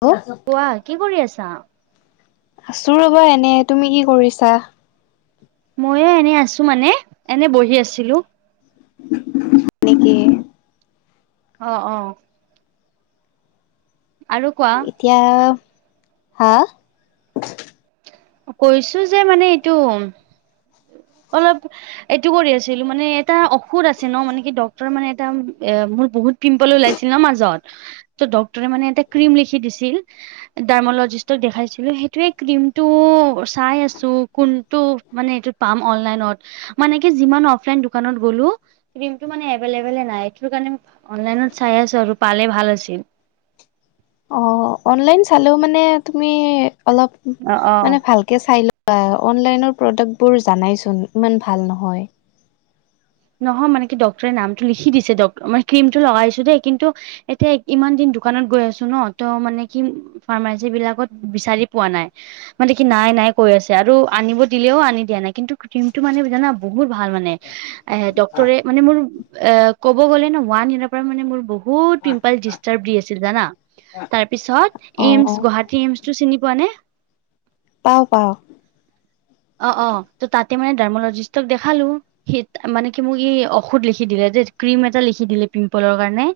অ কোৱা কি কৰি আছা? আছো ৰ'বা এনে তুমি কি কৰিছা? ময়ো এনে আছো মানে, এনে বহি আছিলো। [unintelligible] অ অ'। আৰু কোৱা? এতিয়া হা? কৈছো যে মানে এইটো অলপ এইটো কৰি আছিলো, মানে এটা ঔষধ আছে ন মানে কি ডক্টৰ মানে এটা মোৰ বহুত পিম্পল ওলাইছিল ন মাজত ত ডক্তৰে মানে এটা ক্ৰীম লিখি দিছিল। ডাৰ্মলজিষ্টক দেখাইছিলো সেইটোয়ে ক্ৰীম টো চাই আছো, কোনটো মানে এইটো পাম অনলাইনত মানে কি যিমান অফলাইন দোকানত গ'লো ক্ৰীমটো মানে এভেইলেবলে নাই। এইটোৰ কাৰণে অনলাইনত চাই আছো আৰু পালে ভাল আছিল। অ অনলাইন চালেও মানে তুমি অলপ অ', অ', মানে ভাল কে চাই লোবা। অনলাইনৰ প্ৰডাক্ট বোৰ জানাইচোন ইমান ভাল নহয়। নহয় মানে কি ড্টৰে নামটো লিখি দিছে ড মই ক্ৰীমটো লগাইছো দেই কিন্তু এতিয়া ইমান দিন দোকানত গৈ আছো ন ত মানে কি ফাৰ্মাচী বিলাকত বিচাৰি পোৱা নাই। মানে কি নাই নাই কৈ আছে, আৰু আনিব দিলেও আনি দিয়া নাই। কিন্তু ক্ৰিমটো মানে জানা বহুত ভাল মানে এ ডক্টৰেট মানে মোৰ এই ক'ব গ'লে ন ওৱান ইয়ৰ পৰা মানে মোৰ বহুত পিম্প ডিষ্টাৰ্ব দি আছিল জানা। তাৰ পিছত অ এইমচ গুৱাহাটী এইমচ টো চিনি পোৱা নে? অৱ পাওঁ। অৱ অৱ ত' তাতে মানে ডাৰ্মলজিষ্টক দেখালো সেইট মানে কি মোক ই ঔষধ লিখি দিলে যে ক্ৰীম এটা লিখি দিলে পিম্পলৰ কাৰণে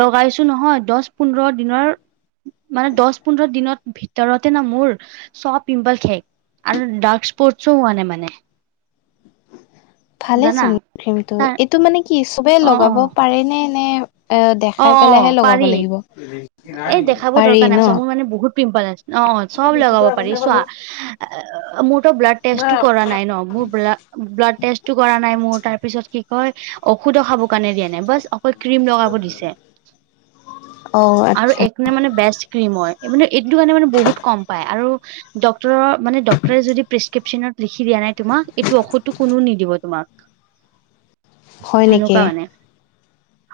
লগাইছো নহয় দহ পোন্ধৰ দিনৰ মানে দহ পোন্ধৰ দিনৰত ভিতৰতে ন মোৰ চব পিম্পল শেষ আৰু দাক এক্সপৰ্টছো হোৱা নাই মানে। ভালে জানা চোন ক্ৰীমটো তাৰ এইটো মানে কি চবে অ অ লগাব পাৰে নে নে এ অ দেখাই অ পেলাইহে লগাব পাৰি লাগিব। এই দেখাবৰ পাৰি দৰকাৰ নাই, ন চ' মোৰ মানে বহুত পিম্পল আছে অৱ। চব লগাব পাৰি চোৱা মোৰতো ব্লাড টেষ্টো কৰা নাই ন মোৰ ব্লাড ব্লাড টেষ্টটো কৰা নাই মোৰ তাৰ পিছত কি কয় ঔষধো খাব কাৰণে দিয়া নাই বাছ অকল ক্ৰীম লগাব দিছে। অ আচ্ছা। মানে মানে বেচ ক্ৰীম হয় মানে এইটো কাৰণে মানে বহুত কম পায় আৰু ডক্টৰৰ মানে ডক্টৰে যদি প্ৰেছক্ৰিপশ্যনত লিখি দিয়া নাই তোমাক এইটো ঔষধটো কোনোও নিদিব তোমাক। [unintelligible] হয় নেকি, সেনেকুৱা মানে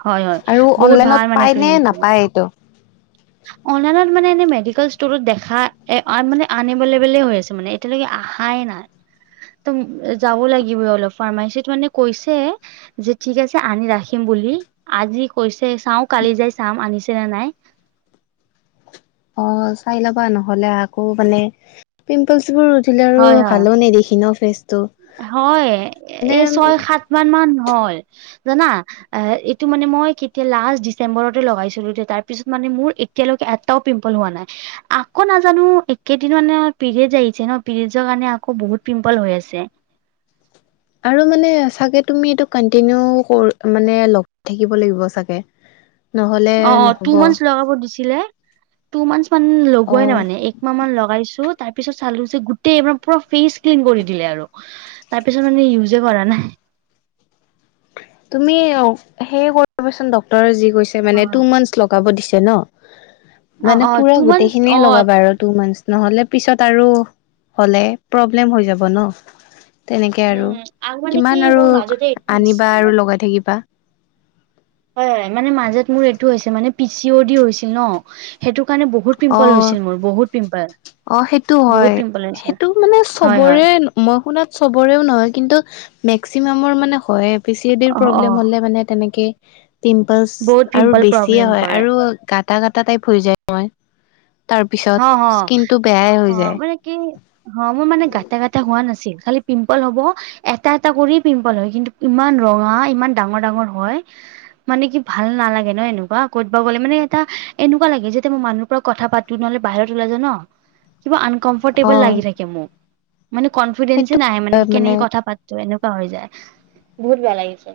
হয় হয় আৰু বহুত ভাল অনলাইনত মানে পায় নে ক্ৰীমটো নাপায় এইটো? অনলাইনত মানে এনে মেডিকেল ষ্টৰত দেখা মানে আনবলেলে হৈ আছে মানে। এতিয়ালৈকে আহাই নাই ত' যাব লাগিবই অলপ ফাৰ্মাচিতত মানে কৈছে। যে ঠিক আছে আনি ৰাখিম বুলি আজি কৈছে চাওঁ কালি যাই চাম আনিছে নে নাই। অ চাই লবা নহ'লে আকৌ মানে পিম্পলচ বোৰ থাকিলেও আৰু হয় হয় ভালো নেদেখি ন ফেচটো। হয় মানে এই ছয় সাত মান মান হ'ল জানা। এই এইটো মানে মই কেতিয়া লাষ্ট ডিচেম্বৰতে লগাইছিলো তাৰপিছত মানে মোৰ এতিয়ালৈকে এটাও পিম্পল হোৱা নাই। আকৌ নাজানো একেদিন মানে পিৰিয়ড আহিছে ন পিৰিয়ডৰ কাৰণে আকৌ বহুত পিম্পল হৈ আছে। আৰু মানে চাগে তুমি এইটো কন্টিনিউ কৰ মানে লগ থাকিব লাগিব চাগে। [unintelligible] অৱ অৱ টু নহ'ব মানছ লগাব দিছিলে। টু মান্থচ মানছ অ লগোৱাই নাই মানে একমাহ মান লগাইছো। তাৰ পিছত চালো যে গোটেই পুৰা ফেচ ক্লিন কৰি দিলে আৰু তাৰ পিছত মানে ইউজে কৰা নাই। তুমি সেই কৰিবচোন ডক্তৰে যি কৈছে মানে টু মানছ লগাৱ দিছে ন অ মানে অ পুৰা টু গোটেই মান্থচ অ খিনিয় লগাবা আৰু টু মানছ নহ'লে পিছত আৰু হ'লে প্ৰব্লেম হৈ যাব ন। তেনেকে আৰু উম আৰু মানে কি কিমান আৰু মোৰ মাজতে এইটো আনিবা হৈছিল আৰু লগাই থাকিবা। হয় হয় মানে মাজত মোৰ এইটো হৈছে মানে পিচি অ দি হৈছিল ন সেইটো কাৰণে বহুত পিম্পল হৈছিল মোৰ বহুত পিম্পল। অৱ সেইটো বহুত হয় পিম্পল হৈছে সেইটো মানে হয় হয় চবৰে মই শুনাত চবৰেও নহয় কিন্তু মেক্সিমামৰ মানে হয়ে এ। পি চি এ ডিৰ অ অ প্ৰব্লেম হ'লে মানে তেনেকে পিম্পলছ বহুত আৰু পিম্পল বেছিয়ে প্ৰব্লেম হয় কৰে আৰু গাটা গাটা টাইপ হৈ যায় মই তাৰ হ পিছত হ অ স্কিনটো বেয়াই হৈ যায় মানে কি অ মোৰ মানে গাতে গাতে হোৱা নাছিল খালী পিম্পল হ'ব এটা এটা কৰি পিম্পল হয় কিন্তু ইমান ৰঙা ইমান ডাঙৰ ডাঙৰ হয়। মানে কি ভাল নালাগে ন এনেকুৱা ক'তবা গ'লে মানে এটা এনেকুৱা লাগে যেতিয়া মই মানুহৰ পৰা কথা পাত টো নহ'লে বাহিৰত ওলাই য ন, কিবা অ আনকমফৰ্টেবল লাগি থাকে মোক। মানে কনফিডেন্ঞ্চে সেইটো নাহে মানে কি কেনেকে কথা পাতো এনেকুৱা হৈ যায় বহুত বেয়া লাগিছে।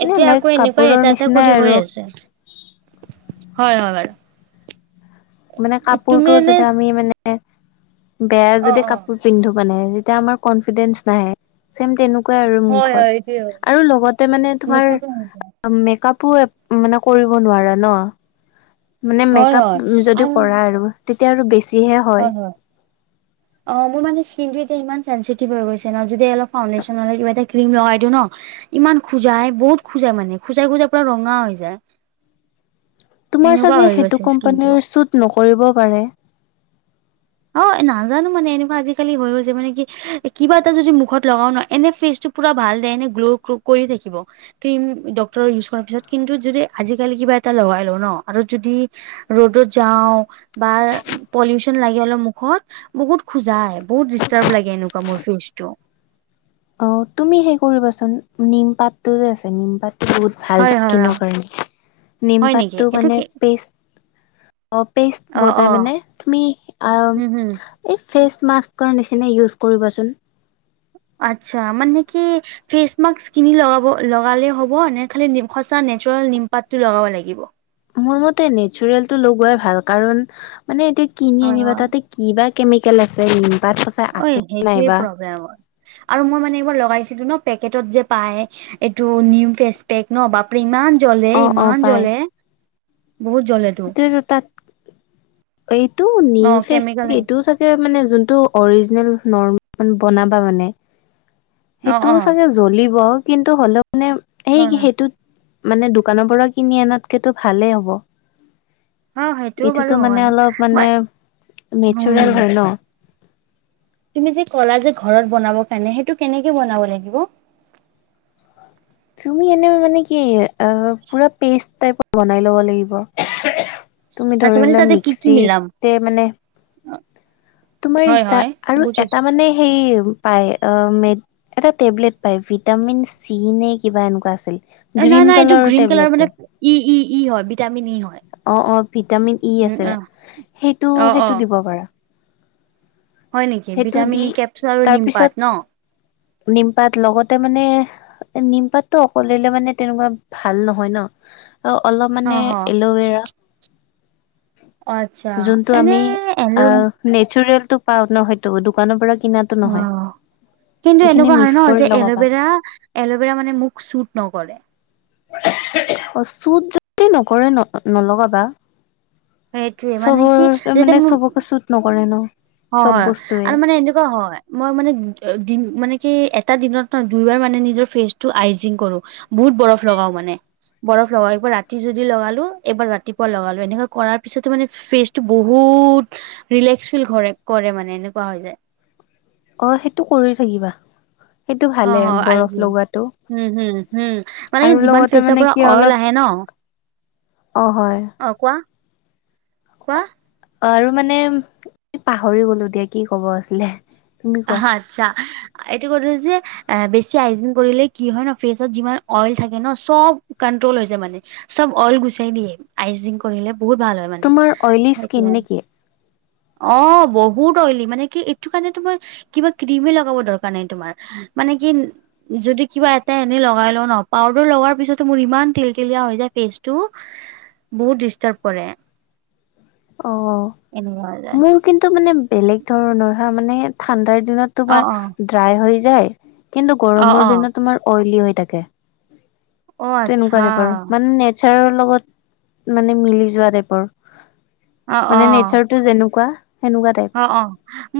এনে এতিয়া লাইক আকৌ এনেকুৱাই কাপোৰৰ এটা এটা নিচিনাই কৰি আৰু হৈ আছে। হয় হয় বাৰু। মানে তুমি কাপোৰতটো এনে যদি আমি মানে বেয়া যদি অ', অ', কাপোৰ পিন্ধো মানে যেতিয়া আমাৰ কনফিডেন্ঞ্চ নাহে। চেম তেনেকুৱাই আৰু হয় মুখত হয় এইটোৱে হয় আৰু লগতে মানে তোমাৰ মুখতো মেক আপো মানে কৰিব নোৱাৰা ন মানে হয় মেকপ হয় যদি কৰা আৰু তেতিয়া আৰু বেছিহে হয়। অ মোৰ মানে স্কিনটো এতি ই চেঞ্চিটিভ হৈ গৈছে ন যদি অলপ ফাণ্ডেশ্যনলে কিবা এটা ক্ৰীম লগাই দিওঁ ন ইমান খোজাই বহুত খোজাই মানে খোজাই খোজাই পুৰা ৰঙা হৈ যায়। তোমাৰ সেনেকুৱা চাগে হৈ সেইটো গৈছে স্কিনটো কোম্পানীৰ শ্বুত নকৰিবও পাৰে। অ নাজানো মানে এনেকুৱা আজিকালি হৈ গছে মানে কি কিবা এটা যদি মুখত লগাও ন এনে ফেচটো পুৰা ভাল দেনে গ্ল' ৰ্কো কৰি থাকিব। ক্ৰীম ডক্তৰৰ ইউজ কৰাৰ পিছত কিন্তু যদি আজিকালি কিবা এটা লগাই লওঁ ন আৰু যদি ৰ'দত যাওঁ বা পলিউশন লাগ- সি মুখত বহুত খোজাই বহুত ডিষ্টাৰ্ব লাগে এনেকুৱা মোৰ ফেচটো। অ তুমি সেই কৰিবাচোন নিমপাতটো যে আছে নিমপাতো বহুত ভাল হয় হয় হয় স্কিনৰ কাৰণে হয় নেকি? নিমপাতটো এইটো কি মানে পেষ্ট অ পেষ্ট অ', বতাই অ', মানে তুমি আম হম, হম, এই ফেচ মাস্ককনৰ নিচিনা ইউজ কৰিবচোন। আত্চ্ছা মানে কি? ফেচ মাস্ক কিনি লগাব লগালে হ'ব নে খালে নি সঁচা নেচাৰেল নিমপাতটো লগাব লাগিব। মোৰ মতে নেচাৰেল টো লগোৱাই ভাল কাৰণ মানে এতিয়া কিনি হয়, আনিবা হয়। তাতে কিবা কেমিকেল আছে, নিমপাত খছ ঐ সেইটোৱে প্ৰব্লেম হয়। আৰু মই মানে এইবাৰ লগাইছিলো ন পেকেটত যে পায় এইটো নিম ফেচ পেক ন বাপৰে ইমান জ্বলে অ', অ', ইমান পাই জ্বলে, বহুত জ্বলেটো সেইটো তাত এইটো নিম অ', ফেইচ কেমিকেল অ', এইটোও চাগ যে মানে যোনটো অৰিজিনেল নৰ মন বনাবা মানে সেইটোও অ', চাগে জ্বলিব কিন্তু হ'লেও মানে সেই হয়, হয়, সেইটোত মানে দোকানৰ পৰা কিনি আনাতকেটো ভালেই হ'ব। অ', সেইটোও বাৰু এইটোতো মানে হয়। অলপ মানে মই উম, নেচৰেল হয় ন। তুমি যে কলা যে ঘৰত বনাব কাৰণে সেইটো কেনেকে বনাব লাগিব? তুমি এনে মানে কি পুৰা পেষ্ট টাইপৰ বনাই ল'ব লাগিব। তুমি ধৰি লোৱা মিক্সিতে মানে অ তোমাৰ ইচ্ছা আৰু এটা মানে সেই পায় অ মেত এটা টেবলেট পায় ভিটামিন চি নে কিবা এনেকুৱা আছিল। এ নাই গ্ৰীণ নাই এইটো কালাৰৰ গ্ৰীণ কালাৰ টেবলেটটো মানে ই ই ই হয় ভিটামিন ই হয়। অ অ ভিটামিন ই উম, আছিলে আহ, সেইটো অ', সেইটো অ'। দিব পাৰা। হয় নেকি সেইটো দি ভিটামিন ই কেপচুল আৰু নিমপাত তাৰপিছত ন। নিমপাত লগতে মানে নিমপাতটো অকল দিলে মানে তেনেকোৱা ভাল নহয় ন অ অলপ মানে অ', হ। এল'ভেৰা অ আতছা এনে এল নেচৰেলটো পাও নহয়তো দোকানৰ পৰা কিনাত অ কিন্তু এনেকোৱা হয় ন কৰি যে লগাবা এলভেৰা এলভেৰা মানে মোক চুত নকৰে অ চুত যদি নকৰে ন নলগাবা সেইটোৱে মানে কি চবৰ যেতিয়া মানে মোৰ চবকে চুট নকৰে ন হয় চব হয় বস্তুৱে আৰু মানে এনেকোৱা হয় মই মানে দিন মানে কি এটা দিনত ন দুইবাৰ মানে নিজৰ ফেচটো আইজিং কৰো বহুত বৰফ লগাও মানে বৰফ লগাও একবাৰ ৰাতি যদি লগালো এবাৰ ৰাতিপুৱা লগালো এনেকোৱা কৰাৰ পিছতো মানে ফেচটো বহুত ৰিলেক্স ফিল কৰে কৰে মানে এনেকোৱা হলে অ সেইটো কৰি থাকিবা সেইটো অ ভালে হয় বৰফ আইজিং লগোৱাতো উম হুম হুম মানে কি যিমান ফেচৰ মানে পৰা কি অইল অলপ আহে ন অ হয় অ কোৱা কোৱা অ আৰু মানে পাহৰি গলো দিয়া কি কব আছিলে তুমি কোৱা আহা ইচ্ছা এইটো কৰো যে আ বেছি আইজিং কৰিলে কি হয় ন ফেচত যিমান অইল থাকে ন চব কন্ট্ৰল হৈ যায় মানে চব অইল গুচাই দিয়ে আইজিং কৰিলে বহুত ভাল হয় মানে তোমাৰ অইলী সেইটোৱে স্কিন নে কি অ বহুত অইলি মানে কি এইটো কাৰণেতো মই কিবা ক্ৰিমে লগাব দৰকাৰ নাই তোমাৰ মানে কি যদি কিবা এটা এনেই লগাই ল ন পাউদাৰ লগোৱাৰ পিছতো মোৰ ইমান তিল তিলিয়া হৈ যায় ফেচটো বহুত ডিষ্টাৰ্ব কৰে অ এনেকুৱা হৈ যায় মোৰ কিন্তু মানে বেলেগ ধৰণৰ হা মানে ঠাণ্ডাৰ দিনত অ তোমাৰ অ ড্ৰাই হৈ যায় কিন্তু অ অ গৰমৰ দিনত তোমাৰ অইলি হৈ থাকে অ তেনেকোৱাে আচ্ছা টাইপৰ মানে নেত চাৰৰ লগত মানে মিলি যোৱা টাইপৰ অ মানে অ নেচাৰ টো যেনেকোৱা সেনেকোৱা টাইপ অ অ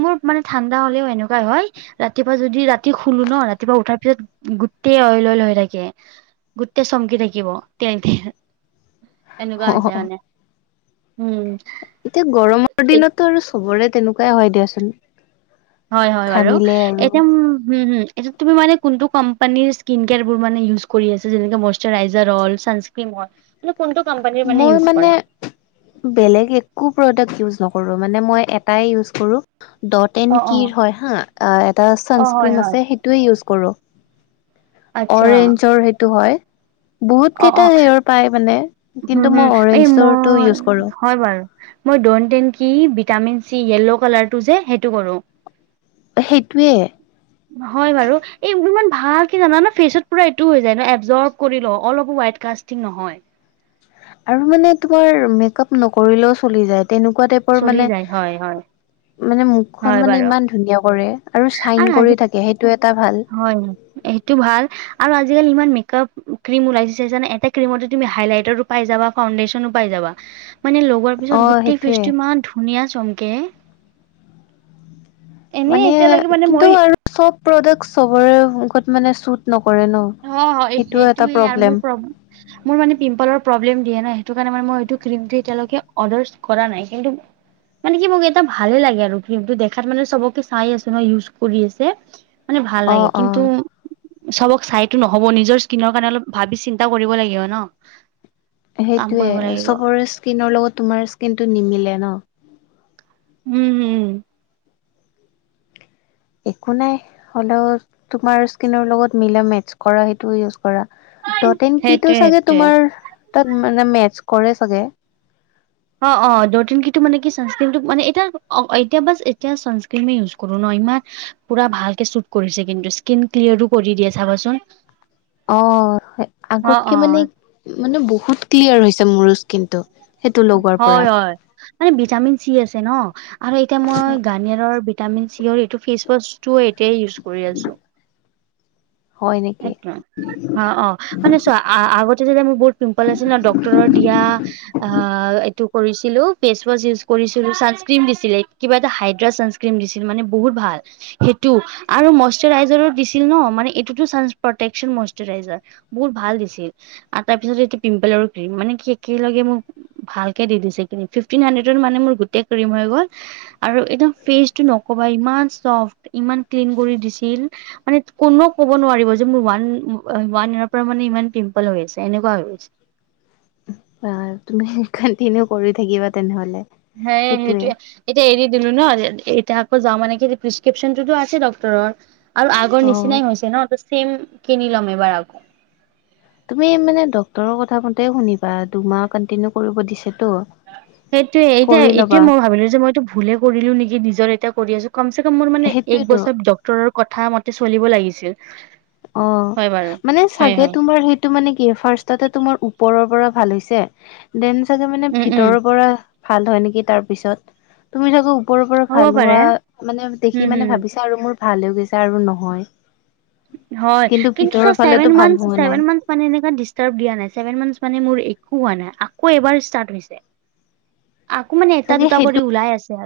মোৰ মানে ঠাণ্ডা হ'লেও এনেকোৱাই হয় ৰাতিপুৱা যদি ৰা তি শুলো ন ৰাতিপুৱা উঠাৰ পিছত গোটেই অইল অইল হৈ থাকে গোটেই চমকি থাকিব তেল তেল এনেকোৱা অ হৈছে মানে উম এতিয়া গৰমৰ দিনততো আৰু চবৰে তেনেকোৱাই হয় দিয়া চোন হয় হয় বাৰু এতিয়া ম হম হম এইটো তুমি মানে কোনটো কোম্পানীৰ স্কিন কেয়াৰবোৰ মানে ইউজ কৰি আছা যেনেকে মইচুৰাইজাৰ হল চানস্ক্ৰীণ হল তুমি কোনটো কম্পানীৰ মানে ইউজ কৰা বেলেগ একো প্ৰডাক্ট ইউজ নকৰো মানে মই এটাই ইউজ কৰো ডত এন অ অ কি হয় হা আ এটা অ হয় চানস্ক্ৰীণ হয় আছে সেইটোৱে ইউজ কৰো। আচ্ছা অৰেঞ্জৰ সেইটো হয় বহুত অ অ কেইটা সেইয়ৰ পাই মানে হুম, কিন্তু হুম, মই এই অৰেঞ্জৰটো মই ইউজ কৰো হয় বাৰু মই ডত এন কি ভিটামিন চি য়েল্ল' কালাৰটো যে সেইটো কৰো এ সেইটোৱে হয় বাৰু এই ইমান ভালকে জানা না ফ্ৰিচত পুৰা এইটো হৈ যায় ন এবজ্ব কৰি লও অলপো ৱাইড কাষ্ট ঠিক নহয় আৰু মানে তোমাৰ মেকআপ নকৰিলেও চলি যায় তেনেকুৱা টাইপৰ চলি মানে যায় হয়, হয়, মানে মুখখন হয় মানে বাৰু ইমান ধুনীয়া কৰে আৰু চাইন কৰি থাকে সেইটো এটা ভাল হয় সেইটো ভাল আৰু আজিকালি ইমান মেকআপ ক্ৰীম ওলাইছে যানে এটা ক্ৰীমতে তুমি হাইলাইটাতো পাই যাবা ফাউণ্ডেচনো পাই যাবা মানে লগোৱাৰ অ পিছত গোটেই ফেচ্ সেইটোয়ে টো ইমান ধুনীয়া চমকে এনে মানে এতিয়ালৈকে মানে কিন্তু মই আৰু চব প্ৰডাক চবৰে মূখত মানে চুত নকৰে ন অ হয় সেইটোও এটা সেইটোয়ে আৰু মোৰ প্ৰব্লেম মোৰ মানে পিম্পলৰ প্ৰব্লেম দিয়ে না সেইটো কাৰনে মই এইটো ক্ৰীমটো এতিয়ালৈকে অৰ্ডাৰচ্ কৰা নাই কিন্তু মানে কি মোক এটা ভালে লাগে আৰু ক্ৰীমটো দেখাত মানে চবকে চাই আছো নহয় ইউজ কৰি আছে মানে ভাল অ লাগে অ কিন্তু চবক চাই টো নহব নিজৰ স্কিনৰ কাৰণে অলপ ভাবি চিন্তা কৰিব লাগিব ন কাম কৰিব সেইটোয়ে লাগিব চবৰে স্কিনৰ লগত তোমাৰ স্কিন টো নিমিলে ন উম হুম একো নাই হ'লেও তোমাৰ স্কিনৰ লগত মিলা মেটচ কৰা সেইটো ইউজ কৰা দটেন কিটো সেইটোৱে চাগে সেইটোৱে তোমাৰ তাত মানে মেথছ কৰে চাগে অ অ দটেন কিটো মানে কি ছানস্ক্ৰীমটো মানে এতিয়া এতিয়া বাছ এতিয়া ছানস্ক্ৰীমে ইউজ কৰো ন ইমান পুৰা ভালকে শ্বুট কৰিছে কিন্তু স্কিন ক্লিয়াৰো কৰি দিয়ে চাবাচোন অ অ আগতকে অ মানে মানে বহুত ক্লিয়াৰ হৈছে মোৰো স্কিন টো হয় হয় মানে ভিটামিন চি আছে ন আৰু এতিয়া মই গাৰ্নিয়াৰৰ ভি ভিটামিন চি অৰ এইটো ফেচৱাছটো এতিয়াই ইউজ কৰি আছোঁ হয় নেকি এটোৱেই অ অ মানে চোৱা আ আগতে যেতিয়া মানে বহুত পিম্পল আছিল না ডক্তৰৰ দিয়া আ এইটো কৰিছিলোঁ ফেচ ৱাছ ইউজ কৰিছিলো ছানস্ক্ৰীম দিছিলে কিবা এটা হাইড্ৰা চানস্ক্ৰীম দিছিলে মানে বহুত ভাল সেইটো আৰু মষ্টৰাইজাৰো দিছিল ন মানে এট সেইটোতো চানছ প্ৰটেকচন মষ্টৰাইজাৰ বহুত ভাল দিছিল আৰু তাৰপিছত এইটো পিম্পল আৰু ক্ৰীম মানে কি একেলগে মোক ভালকে দি দিছে কি ফিফটিন হাণ্ডেতত মানে মোৰ গোটেই ক্ৰীম হৈ গ'ল আৰু এদম ফেচটো নকবা ইমান চফ্ট ইমান ক্লিন কৰি দিছিল মানে কোনো ক'ব নোৱাৰিব যে মোৰ ওৱান ওৱান ইয়াৰৰ পৰা মানে ইমান পিম্পল হৈ আছে এনেকুৱা হৈ গৈছে বা তুমি কন্টিনিউ কৰি থাকিবা তেনেহলে হে সেইটোয়ে সেইটোৱে এতিয়া এৰি দিলো ন এতিয়া আকৌ যাওঁ মানে কি প্ৰেচক্ৰিপশ্যন টো আছে ডক্টৰৰ আৰু আগৰ অ নিচিনাই হৈছে ন ত চেম কিনি ল'ম এবাৰ আকৌ তুমি মানে ডক্তৰৰ কথা মতে শুনিবা দুমাহ কণ্টিনিউ কৰিব দিছে তো সেইটোয়ে এতিয়া এইটোয়ে মই ভাবিলো যে মইটো ভুলে কৰিলো নিকি নিজৰ এতিয়া কৰি আছো কমচেকম মোৰ মানে এক সেইটোয়েতো বছৰ ডক্টৰৰ কথা মতে চলিব লাগিছিল অ হয় বাৰু মানে হয় চাগে হয়। তোমাৰ সেইট টো মানে কি ফাৰ্ষ্টতে তোমাৰ ওপৰৰ পৰা ভাল হৈছে দেন চাগে মানে উম উম ভিতৰৰ পৰা ভাল হয় নিকি তাৰ পিছত তুমি চাগে ওপৰৰ পৰা হ'ব ভাল পাৰে হোৱা মানে উম দেখি মানে হম। ভাবিছা আৰু মোৰ ভাল হৈ গৈছা আৰু নহয় হয় কিন্তু ভিতৰৰ চোৱা ফালেতো চেভেন ভাল মাঞ্চ হোৱা নাই চেভেন মাঞ্চ মানে এনেকুৱা দিষ্টাব দিয়া নাই, ছেভেন মান্টচ মানে মোৰ একো হোৱা নাই, আকৌ এইবাৰ ইষ্টাট হৈছে। [inaudible] আকৌ মানে এটা চাগে দুটা সেই কৰি ওলাই আছে।